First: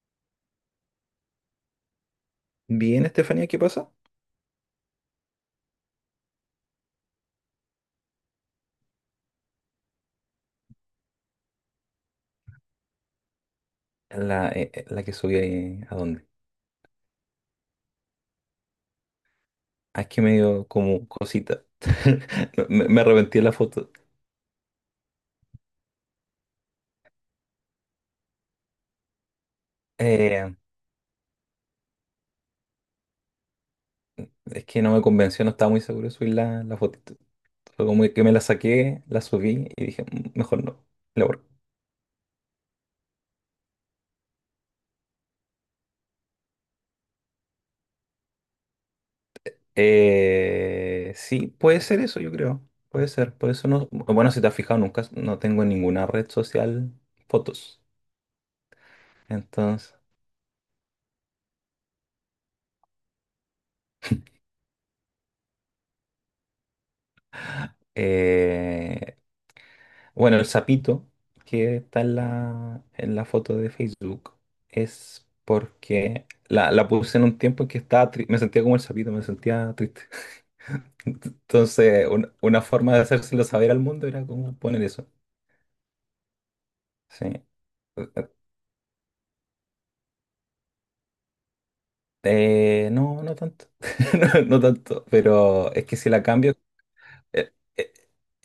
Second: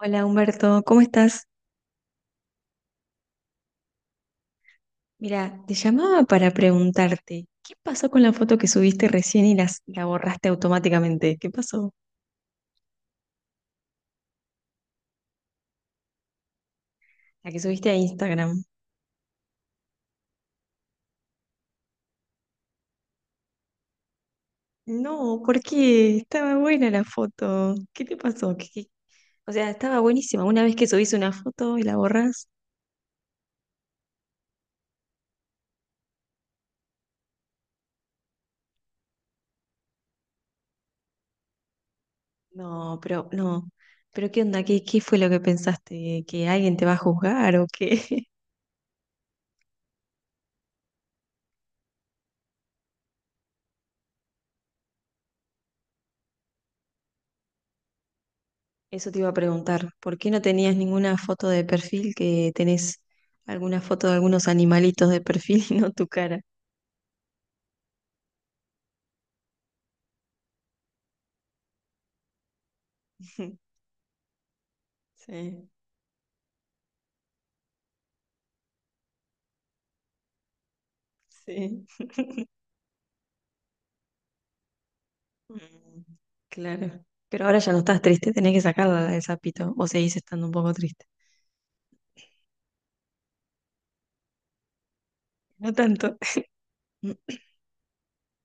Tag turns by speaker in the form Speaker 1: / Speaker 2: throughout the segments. Speaker 1: Hola Humberto, ¿cómo estás?
Speaker 2: Bien, Estefanía, ¿qué pasa?
Speaker 1: Mira, te llamaba para preguntarte, ¿qué pasó con la foto que subiste recién y la borraste automáticamente? ¿Qué pasó?
Speaker 2: La que subí ahí, ¿a dónde?
Speaker 1: La que subiste a Instagram.
Speaker 2: Ah, es que me dio como cosita. Me arrepentí de la foto.
Speaker 1: No, ¿por qué? Estaba buena la foto. ¿Qué te pasó? O sea, estaba buenísima.
Speaker 2: Eh,
Speaker 1: Una vez que subís una foto y la borras,
Speaker 2: es que no me convenció, no estaba muy seguro de subir la fotito. Fue como que me la saqué, la subí y dije, "Mm, mejor no, la borro".
Speaker 1: no, pero no. ¿Pero qué onda? ¿Qué fue lo que pensaste? ¿Que alguien te va a juzgar o qué?
Speaker 2: Sí, puede ser eso, yo creo. Puede ser. Por eso no. Bueno, si te has fijado, nunca no tengo en ninguna red social fotos.
Speaker 1: Eso te iba a preguntar,
Speaker 2: Entonces,
Speaker 1: ¿por qué no tenías ninguna foto de perfil que tenés alguna foto de algunos animalitos de perfil y no tu cara?
Speaker 2: eh, bueno, el sapito que está en la foto de Facebook es
Speaker 1: Sí,
Speaker 2: porque la puse en un tiempo en que estaba me sentía como el sapito, me sentía triste.
Speaker 1: sí.
Speaker 2: Entonces, una forma de hacérselo saber al mundo era como poner eso.
Speaker 1: Mm, claro.
Speaker 2: Sí.
Speaker 1: Pero ahora ya no estás triste, tenés que sacarla la del sapito, o seguís estando un poco triste.
Speaker 2: No, no tanto. No, no tanto.
Speaker 1: No
Speaker 2: Pero es que si
Speaker 1: tanto.
Speaker 2: la cambio.
Speaker 1: Mm,
Speaker 2: eh, eh,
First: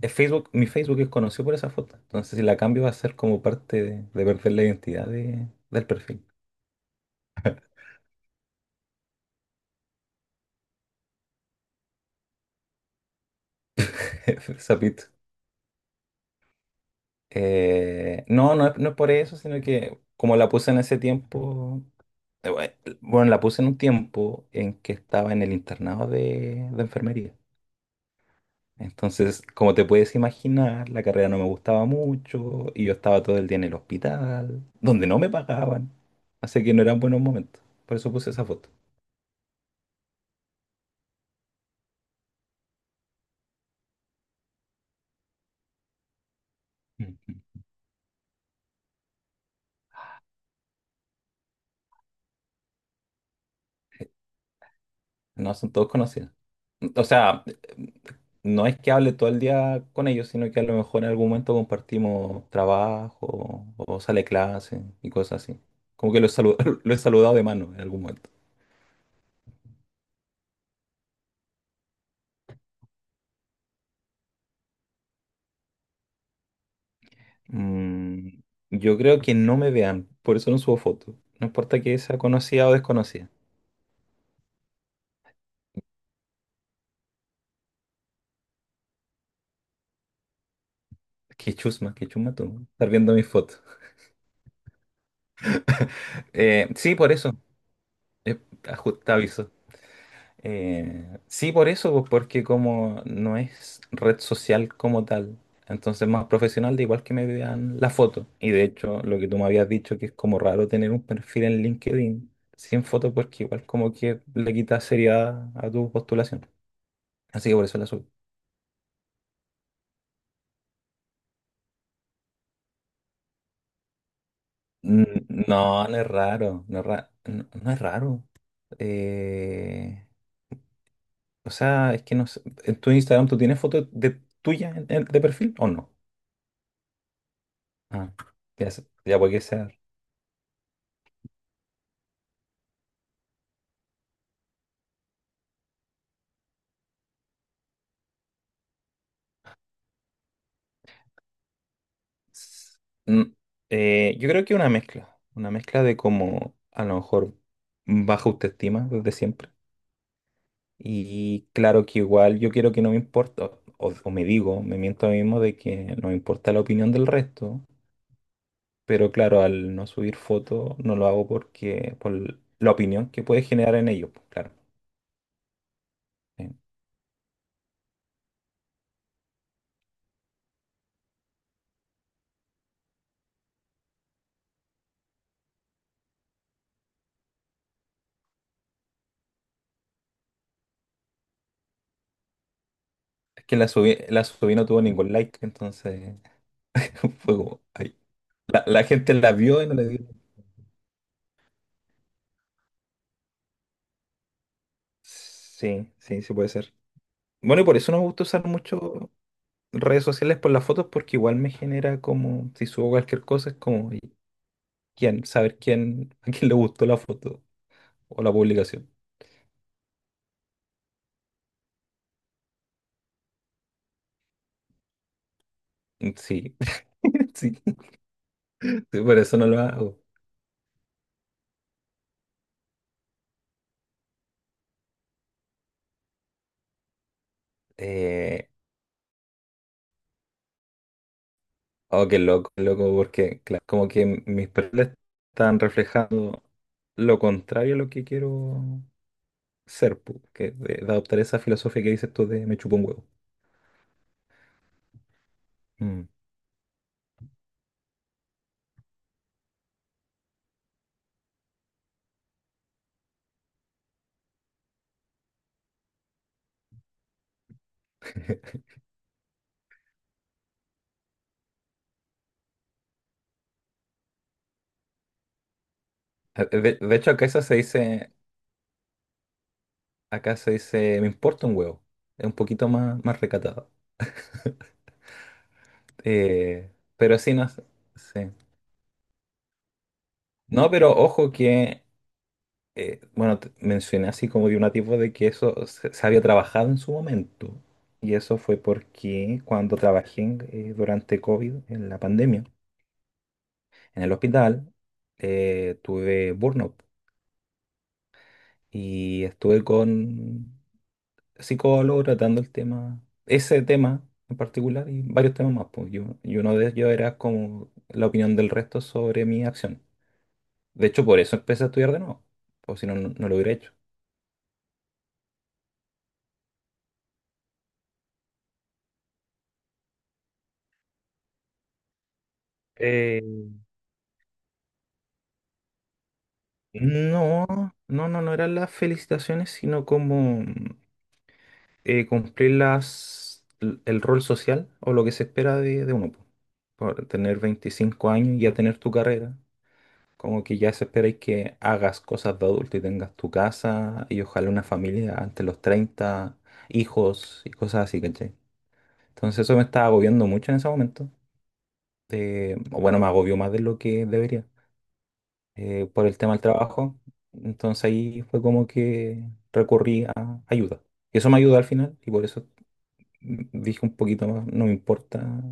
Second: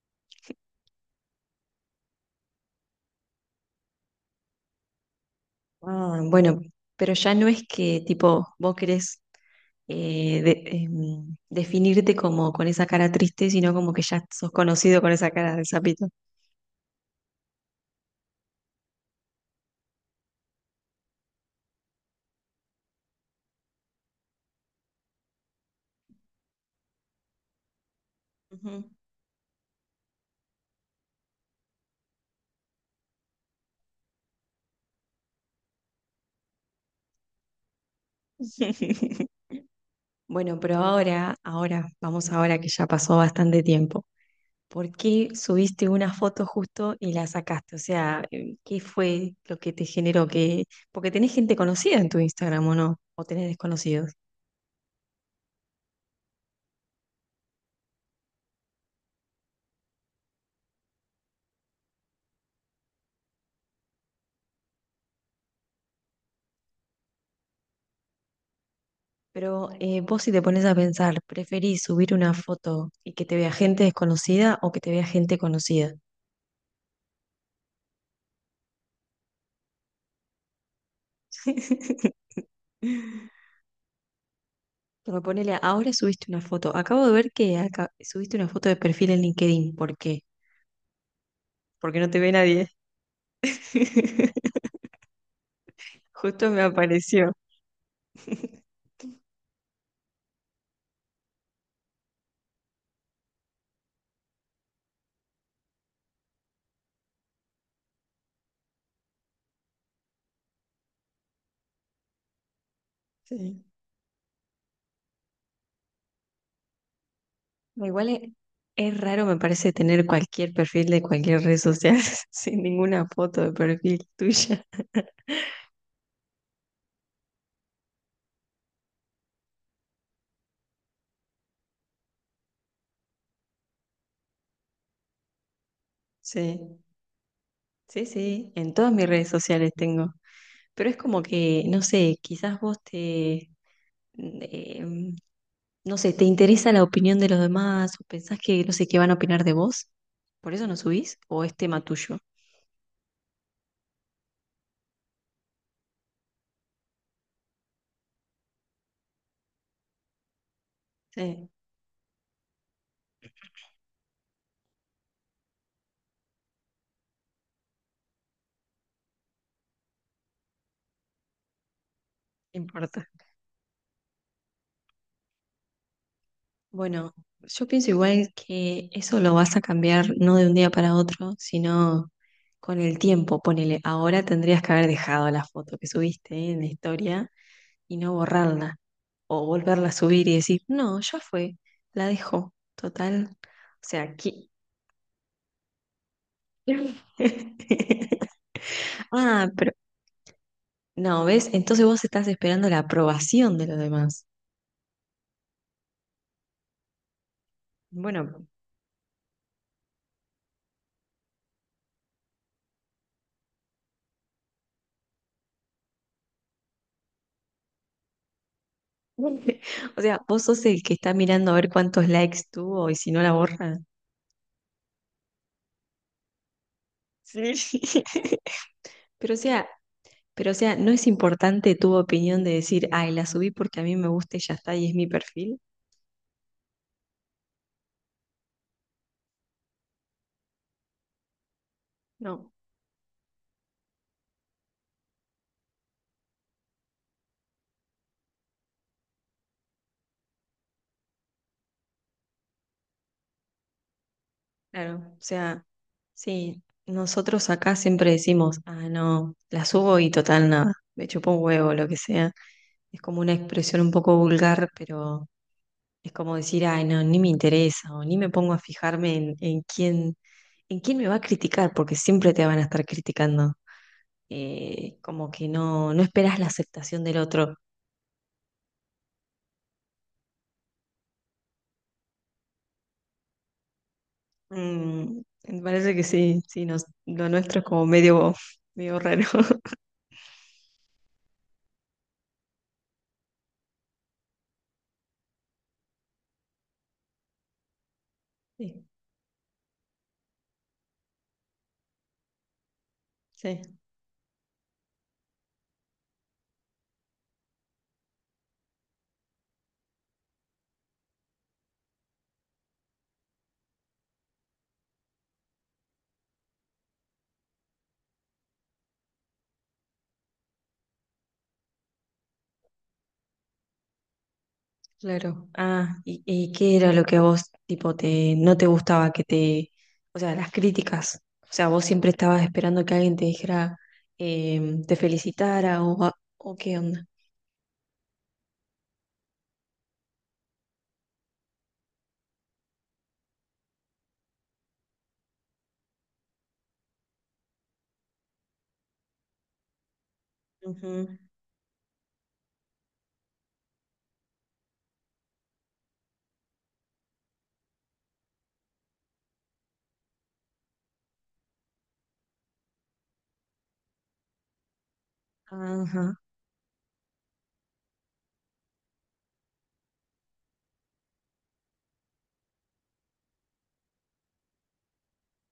Speaker 2: Facebook, mi Facebook es conocido por esa foto. Entonces, si la cambio, va a ser como parte de perder la identidad del
Speaker 1: ah,
Speaker 2: perfil.
Speaker 1: bueno, pero ya no es que tipo vos querés definirte como con esa cara triste, sino como que ya sos conocido
Speaker 2: Sapito.
Speaker 1: con esa cara del sapito.
Speaker 2: No, no es, no es por eso, sino que como la puse en ese tiempo, bueno, la puse en un tiempo en que estaba en el internado de enfermería.
Speaker 1: Ujú.
Speaker 2: Entonces, como te puedes imaginar, la carrera no me gustaba mucho y yo estaba todo el día en el hospital, donde no me pagaban. Así que no eran buenos momentos. Por eso puse esa foto.
Speaker 1: Bueno, pero vamos ahora que ya pasó bastante tiempo. ¿Por qué subiste una foto justo y la sacaste? O sea, ¿qué fue lo que te generó? Que porque tenés gente conocida en tu Instagram, ¿o no? O tenés desconocidos.
Speaker 2: No, son todos conocidos. O sea, no es que hable todo el día con ellos, sino que a lo mejor en algún momento compartimos trabajo o sale clase y cosas así. Como que lo he saludado de mano en algún momento.
Speaker 1: Pero vos si te pones a pensar, ¿preferís subir una foto y que te vea gente desconocida o que te vea gente conocida?
Speaker 2: Mm, yo creo que no me vean, por eso no subo fotos. No importa que sea conocida o desconocida.
Speaker 1: Pero ponele, ahora subiste una foto. Acabo de ver que subiste una foto de perfil en LinkedIn. ¿Por qué? Porque
Speaker 2: Qué
Speaker 1: no te ve
Speaker 2: chusma tú,
Speaker 1: nadie.
Speaker 2: estar viendo mis fotos.
Speaker 1: Justo me
Speaker 2: Sí, por eso.
Speaker 1: apareció.
Speaker 2: Eh, ajusta. Sí, por eso, pues, porque como no es red social como tal, entonces más profesional, de igual que me vean la foto. Y de hecho, lo que tú me habías dicho, que es como raro tener un perfil en LinkedIn sin foto, porque
Speaker 1: Sí.
Speaker 2: igual como que le quita seriedad a tu postulación. Así que por eso la subí.
Speaker 1: Igual es, es raro, me parece, tener cualquier perfil de cualquier red social sin ninguna foto de perfil tuya.
Speaker 2: No, no es raro, no es raro. Eh, o sea, es que no sé, ¿en tu Instagram tú tienes fotos de tuya de perfil o no?
Speaker 1: Sí, sí,
Speaker 2: Ah,
Speaker 1: sí,
Speaker 2: ya,
Speaker 1: en todas mis
Speaker 2: ya
Speaker 1: redes
Speaker 2: puede que sea.
Speaker 1: sociales tengo. Pero es como que, no sé, eh, no sé, te interesa la opinión de los demás o pensás que, no sé, qué van a opinar de vos. ¿Por eso no subís? ¿O es tema tuyo?
Speaker 2: S- yo creo que una mezcla de como a lo mejor baja autoestima desde siempre. Y
Speaker 1: Sí,
Speaker 2: claro que igual yo quiero que no me importa, o me digo, me miento a mí mismo de que no me importa la opinión del resto, pero claro, al no subir fotos no lo hago porque por
Speaker 1: no
Speaker 2: la
Speaker 1: importa.
Speaker 2: opinión que puede generar en ellos, pues, claro. Eh,
Speaker 1: Bueno, yo pienso igual que eso lo vas a cambiar no de un día para otro, sino con el tiempo. Ponele, ahora tendrías que haber dejado la foto que subiste en la historia y no borrarla o volverla a subir y decir, no, ya fue, la dejo, total. O
Speaker 2: Es que la subí,
Speaker 1: sea,
Speaker 2: la
Speaker 1: aquí.
Speaker 2: subí no tuvo ningún like, entonces fue como, ay, la gente la
Speaker 1: Ah,
Speaker 2: vio y
Speaker 1: pero
Speaker 2: no le dio.
Speaker 1: no, ¿ves? Entonces vos estás esperando la aprobación de los demás.
Speaker 2: Sí, sí, sí puede ser. Bueno, y por eso no me gusta usar
Speaker 1: Bueno,
Speaker 2: mucho redes sociales por las fotos, porque igual me genera como, si subo cualquier cosa, es como, ¿y quién? Saber quién, a quién le gustó la foto o la publicación.
Speaker 1: o sea, vos sos el que está mirando a ver cuántos likes tuvo y si no la borra.
Speaker 2: Mm. Sí,
Speaker 1: Sí,
Speaker 2: sí, sí, por
Speaker 1: Pero o
Speaker 2: eso no lo
Speaker 1: sea,
Speaker 2: hago.
Speaker 1: pero o sea, no es importante tu opinión de decir, ay, la subí porque a mí me gusta y ya está y es mi perfil.
Speaker 2: Eh, oh,
Speaker 1: No,
Speaker 2: qué loco, porque claro, como que mis perfiles están reflejando lo contrario a lo que quiero ser, pu, que de adoptar esa filosofía que dices tú de me chupo un huevo.
Speaker 1: claro. O sea,
Speaker 2: Mm.
Speaker 1: sí, nosotros acá siempre decimos, ah, no, la subo y total nada, me chupó un huevo, lo que sea. Es como una expresión un poco vulgar, pero es como decir, ay, no, ni me interesa o ni me pongo a fijarme en quién, en quién me va a criticar, porque siempre te van a estar criticando. Como que no, no esperas la
Speaker 2: De
Speaker 1: aceptación
Speaker 2: hecho,
Speaker 1: del
Speaker 2: acá eso
Speaker 1: otro.
Speaker 2: se dice Acá se dice, me importa un huevo. Es un poquito más, más recatado.
Speaker 1: Mm, me parece que sí, sí, nos,
Speaker 2: Pero
Speaker 1: lo
Speaker 2: sí, no
Speaker 1: nuestro
Speaker 2: sé.
Speaker 1: es como
Speaker 2: Sí.
Speaker 1: medio, medio raro.
Speaker 2: No, pero ojo que, bueno, mencioné así como de una tipo de que eso se había trabajado en su momento. Y eso fue
Speaker 1: Sí,
Speaker 2: porque cuando trabajé durante COVID, en la pandemia,
Speaker 1: sí,
Speaker 2: en el hospital, tuve burnout y estuve con psicólogo tratando el tema, ese tema en particular y varios temas más. Pues yo, y uno de ellos era como la opinión del resto sobre mi acción. De hecho, por eso empecé a estudiar de nuevo, pues si no, no lo hubiera hecho.
Speaker 1: claro. Ah, ¿y qué era lo que a vos, tipo, te, no te gustaba que te, o sea, las críticas, o sea, vos siempre estabas esperando que alguien
Speaker 2: Eh,
Speaker 1: te dijera, te felicitara o, o qué onda?
Speaker 2: No, no, no, no eran las felicitaciones, sino como cumplir el rol social o lo que se espera de uno, po. Por tener 25 años y ya tener tu carrera. Como que ya eso
Speaker 1: Ujú.
Speaker 2: esperáis que hagas cosas de adulto y tengas tu casa y ojalá una familia antes de los 30 hijos y cosas así, ¿cachai? Entonces eso me estaba agobiando mucho en ese momento. O bueno, me agobió más de lo que debería por
Speaker 1: Ajá.
Speaker 2: el tema del trabajo. Entonces ahí fue como que recurrí a ayuda. Y eso me ayudó al final y por eso dije un poquito más, no me importa.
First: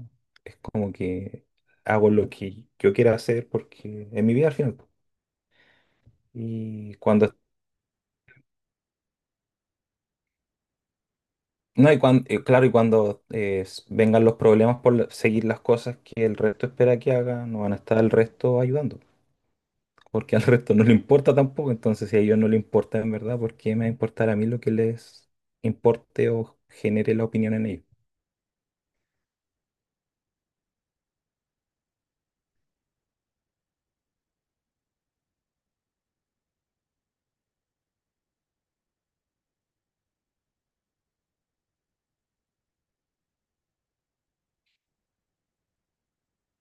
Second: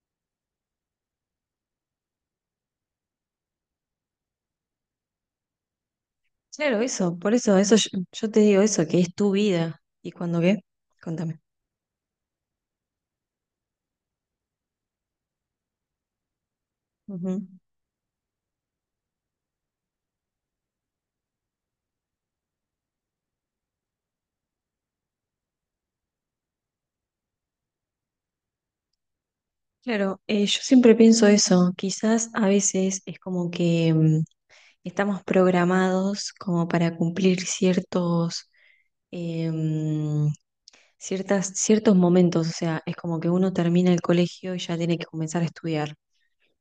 Speaker 2: Es como que hago lo que yo quiera hacer porque es mi vida al final.
Speaker 1: Claro,
Speaker 2: Y
Speaker 1: eso, por
Speaker 2: cuando.
Speaker 1: eso, eso yo te digo eso, que es tu vida. ¿Y cuando qué? Contame.
Speaker 2: No, y cuando, claro, y cuando, vengan los problemas seguir las cosas que el resto espera que haga,
Speaker 1: Ujú.
Speaker 2: no van a estar al resto ayudando, porque al resto no le importa tampoco, entonces si a ellos no le importa en verdad, ¿por qué me va a importar a mí lo que les importe o genere la opinión en ellos?
Speaker 1: Claro, yo siempre pienso eso, quizás a veces es como que mm, estamos programados como para cumplir ciertos, em, ciertas, ciertos momentos, o sea, es como que uno termina el colegio y ya tiene que comenzar a estudiar,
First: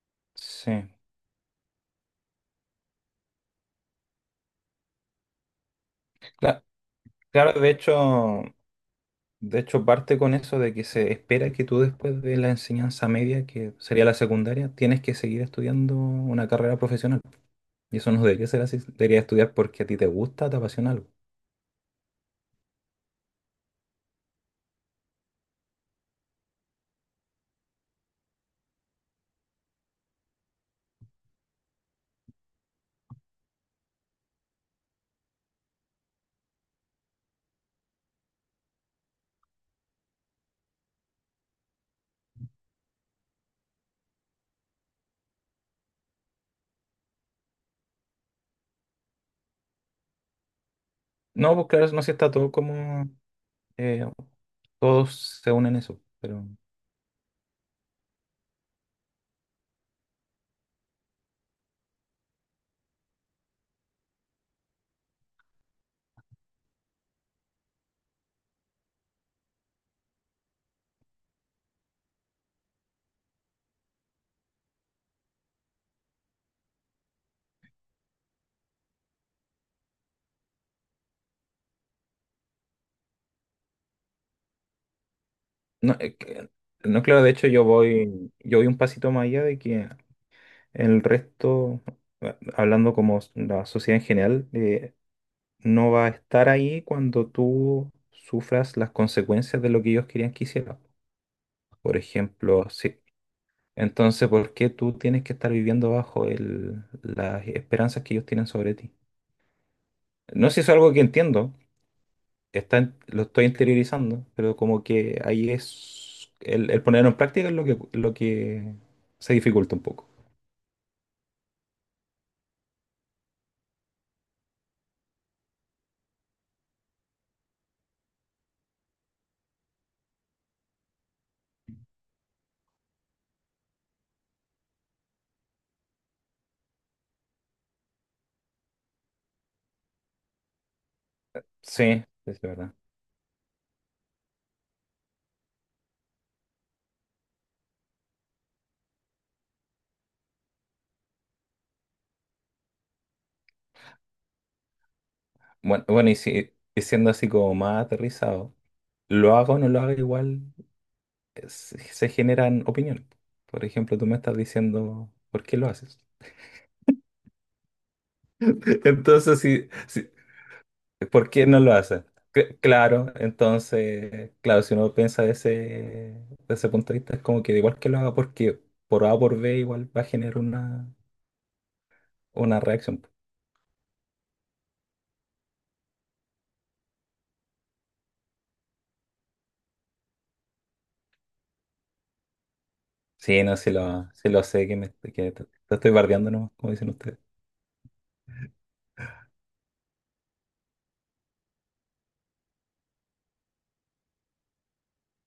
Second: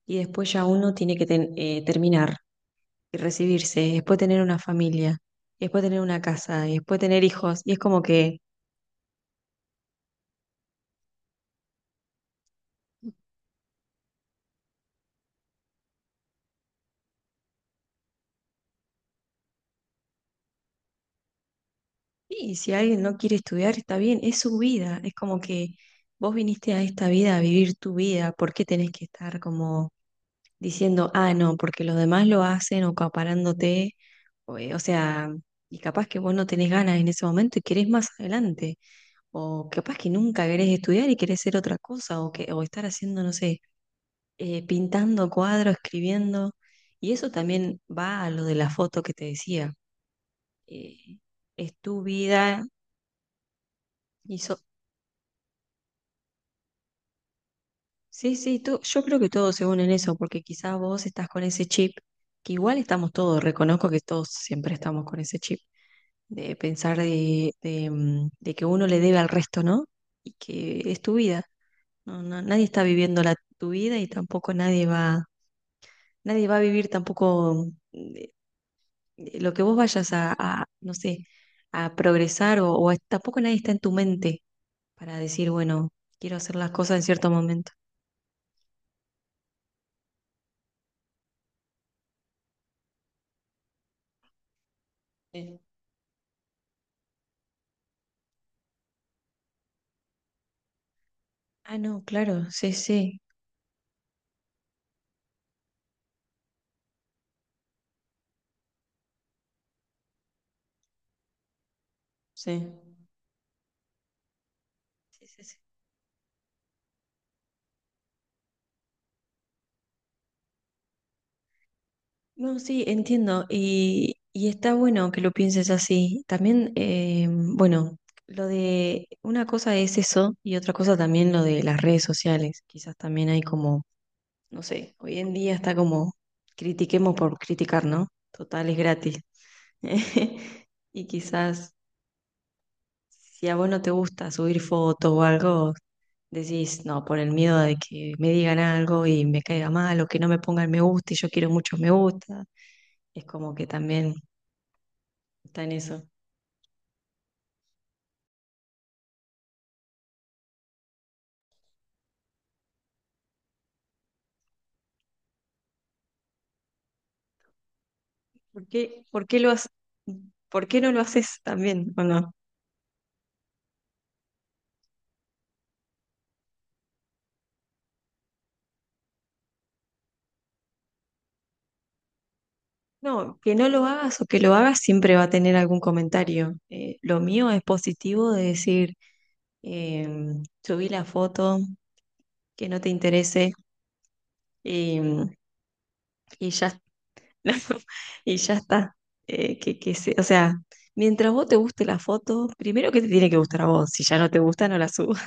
Speaker 1: y después ya
Speaker 2: Sí,
Speaker 1: uno tiene que terminar y recibirse, y después tener una familia, y después tener una
Speaker 2: Cla-
Speaker 1: casa, y después tener
Speaker 2: claro,
Speaker 1: hijos,
Speaker 2: de
Speaker 1: y es como que
Speaker 2: hecho, de hecho parte con eso de que se espera que tú después de la enseñanza media, que sería la secundaria, tienes que seguir estudiando una carrera profesional. Y eso no debería ser así, debería estudiar porque a ti te gusta, te apasiona algo.
Speaker 1: y si alguien no quiere estudiar, está bien, es su vida. Es como que vos viniste a esta vida a vivir tu vida. ¿Por qué tenés que estar como diciendo, ah, no, porque los demás lo hacen o acaparándote? O sea, y capaz que vos no tenés ganas en ese momento y querés más adelante. O capaz que nunca querés estudiar y querés ser otra cosa. O, que, o estar haciendo, no sé, pintando cuadros, escribiendo. Y eso también va a lo de la foto que te decía. eh,
Speaker 2: No, pues
Speaker 1: es
Speaker 2: claro,
Speaker 1: tu
Speaker 2: no sé, está todo
Speaker 1: vida.
Speaker 2: como, eh,
Speaker 1: Y so-
Speaker 2: todos se unen en eso, pero.
Speaker 1: Sí, yo creo que todos se unen en eso, porque quizás vos estás con ese chip, que igual estamos todos, reconozco que todos siempre estamos con ese chip, de pensar mm, de que uno le debe al resto, ¿no? Y que es tu vida, no, nadie está viviendo la, tu vida y tampoco nadie va, nadie va a vivir tampoco mm, de- de lo que vos vayas a no sé, a progresar o, tampoco nadie está en tu mente para decir, bueno,
Speaker 2: No,
Speaker 1: quiero hacer las cosas
Speaker 2: no,
Speaker 1: en
Speaker 2: claro,
Speaker 1: cierto
Speaker 2: de hecho yo
Speaker 1: momento.
Speaker 2: voy, yo voy un pasito más allá de que el resto, hablando como la sociedad en general,
Speaker 1: Sí.
Speaker 2: no va a estar ahí cuando tú sufras las consecuencias de lo que ellos querían que hicieras.
Speaker 1: Ah,
Speaker 2: Por
Speaker 1: no, claro,
Speaker 2: ejemplo,
Speaker 1: sí,
Speaker 2: sí.
Speaker 1: sí.
Speaker 2: Entonces, ¿por qué tú tienes que estar viviendo bajo las esperanzas que ellos tienen sobre ti? No sé si es algo que entiendo,
Speaker 1: Sí.
Speaker 2: lo estoy interiorizando, pero como que
Speaker 1: Sí, sí,
Speaker 2: ahí
Speaker 1: sí.
Speaker 2: es el ponerlo en práctica es lo que se dificulta un poco.
Speaker 1: No, sí, entiendo. Y está bueno que lo pienses así. También, bueno, lo de una cosa es eso y otra cosa también lo de las redes sociales. Quizás también hay como, no sé, hoy en día está como critiquemos por criticar, ¿no? Total, es gratis. Y quizás
Speaker 2: Sí, sí, es verdad.
Speaker 1: si a vos no te gusta subir fotos o algo, decís, no, por el miedo de que me digan algo y me caiga mal o que no me pongan me gusta y yo quiero muchos me gusta. Es como que también está en
Speaker 2: Bueno,
Speaker 1: eso.
Speaker 2: bueno, y si y siendo así como más aterrizado, lo haga o no lo haga igual, se generan opiniones. Por ejemplo, tú me estás diciendo, ¿por qué lo haces?
Speaker 1: ¿Por qué, por qué
Speaker 2: Entonces,
Speaker 1: lo has-
Speaker 2: si, si,
Speaker 1: ¿Por qué no lo
Speaker 2: ¿por
Speaker 1: haces
Speaker 2: qué no lo
Speaker 1: también o
Speaker 2: hacen?
Speaker 1: no?
Speaker 2: Claro, entonces, claro, si uno piensa de ese punto de vista, es como que da igual que lo haga porque por A o por B igual va a generar una reacción.
Speaker 1: No, que no lo hagas o que lo hagas siempre va a tener algún comentario. Lo mío es positivo de decir, eh, subí la foto, que no te
Speaker 2: Sí,
Speaker 1: interese
Speaker 2: no, sí lo sé, que, me,
Speaker 1: y,
Speaker 2: que te, te estoy bardeando
Speaker 1: y
Speaker 2: nomás, como
Speaker 1: ya,
Speaker 2: dicen ustedes.
Speaker 1: y ya está. O sea, mientras vos te guste la foto, primero que te tiene que gustar a vos. Si ya no te gusta, no la subas.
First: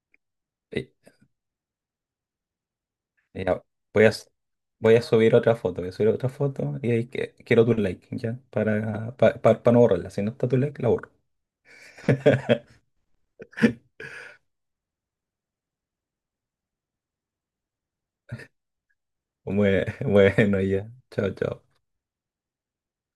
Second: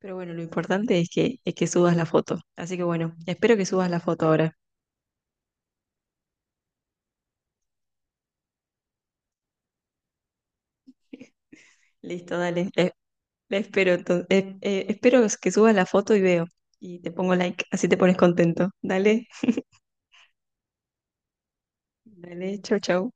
Speaker 1: Pero bueno, lo
Speaker 2: Y-
Speaker 1: importante es que subas la foto. Así que bueno,
Speaker 2: y
Speaker 1: espero
Speaker 2: ya,
Speaker 1: que subas la
Speaker 2: voy a,
Speaker 1: foto
Speaker 2: s-
Speaker 1: ahora.
Speaker 2: voy a subir otra foto, voy a subir otra foto y ahí quiero tu like, ¿ya? Para no borrarla. Si no está tu like, la borro.
Speaker 1: Listo, dale. La espero, entonces, espero que subas la foto y veo. Y te pongo like, así te pones contento. Dale,
Speaker 2: Bueno, ya. Chao, chao.
Speaker 1: dale, chau, chau.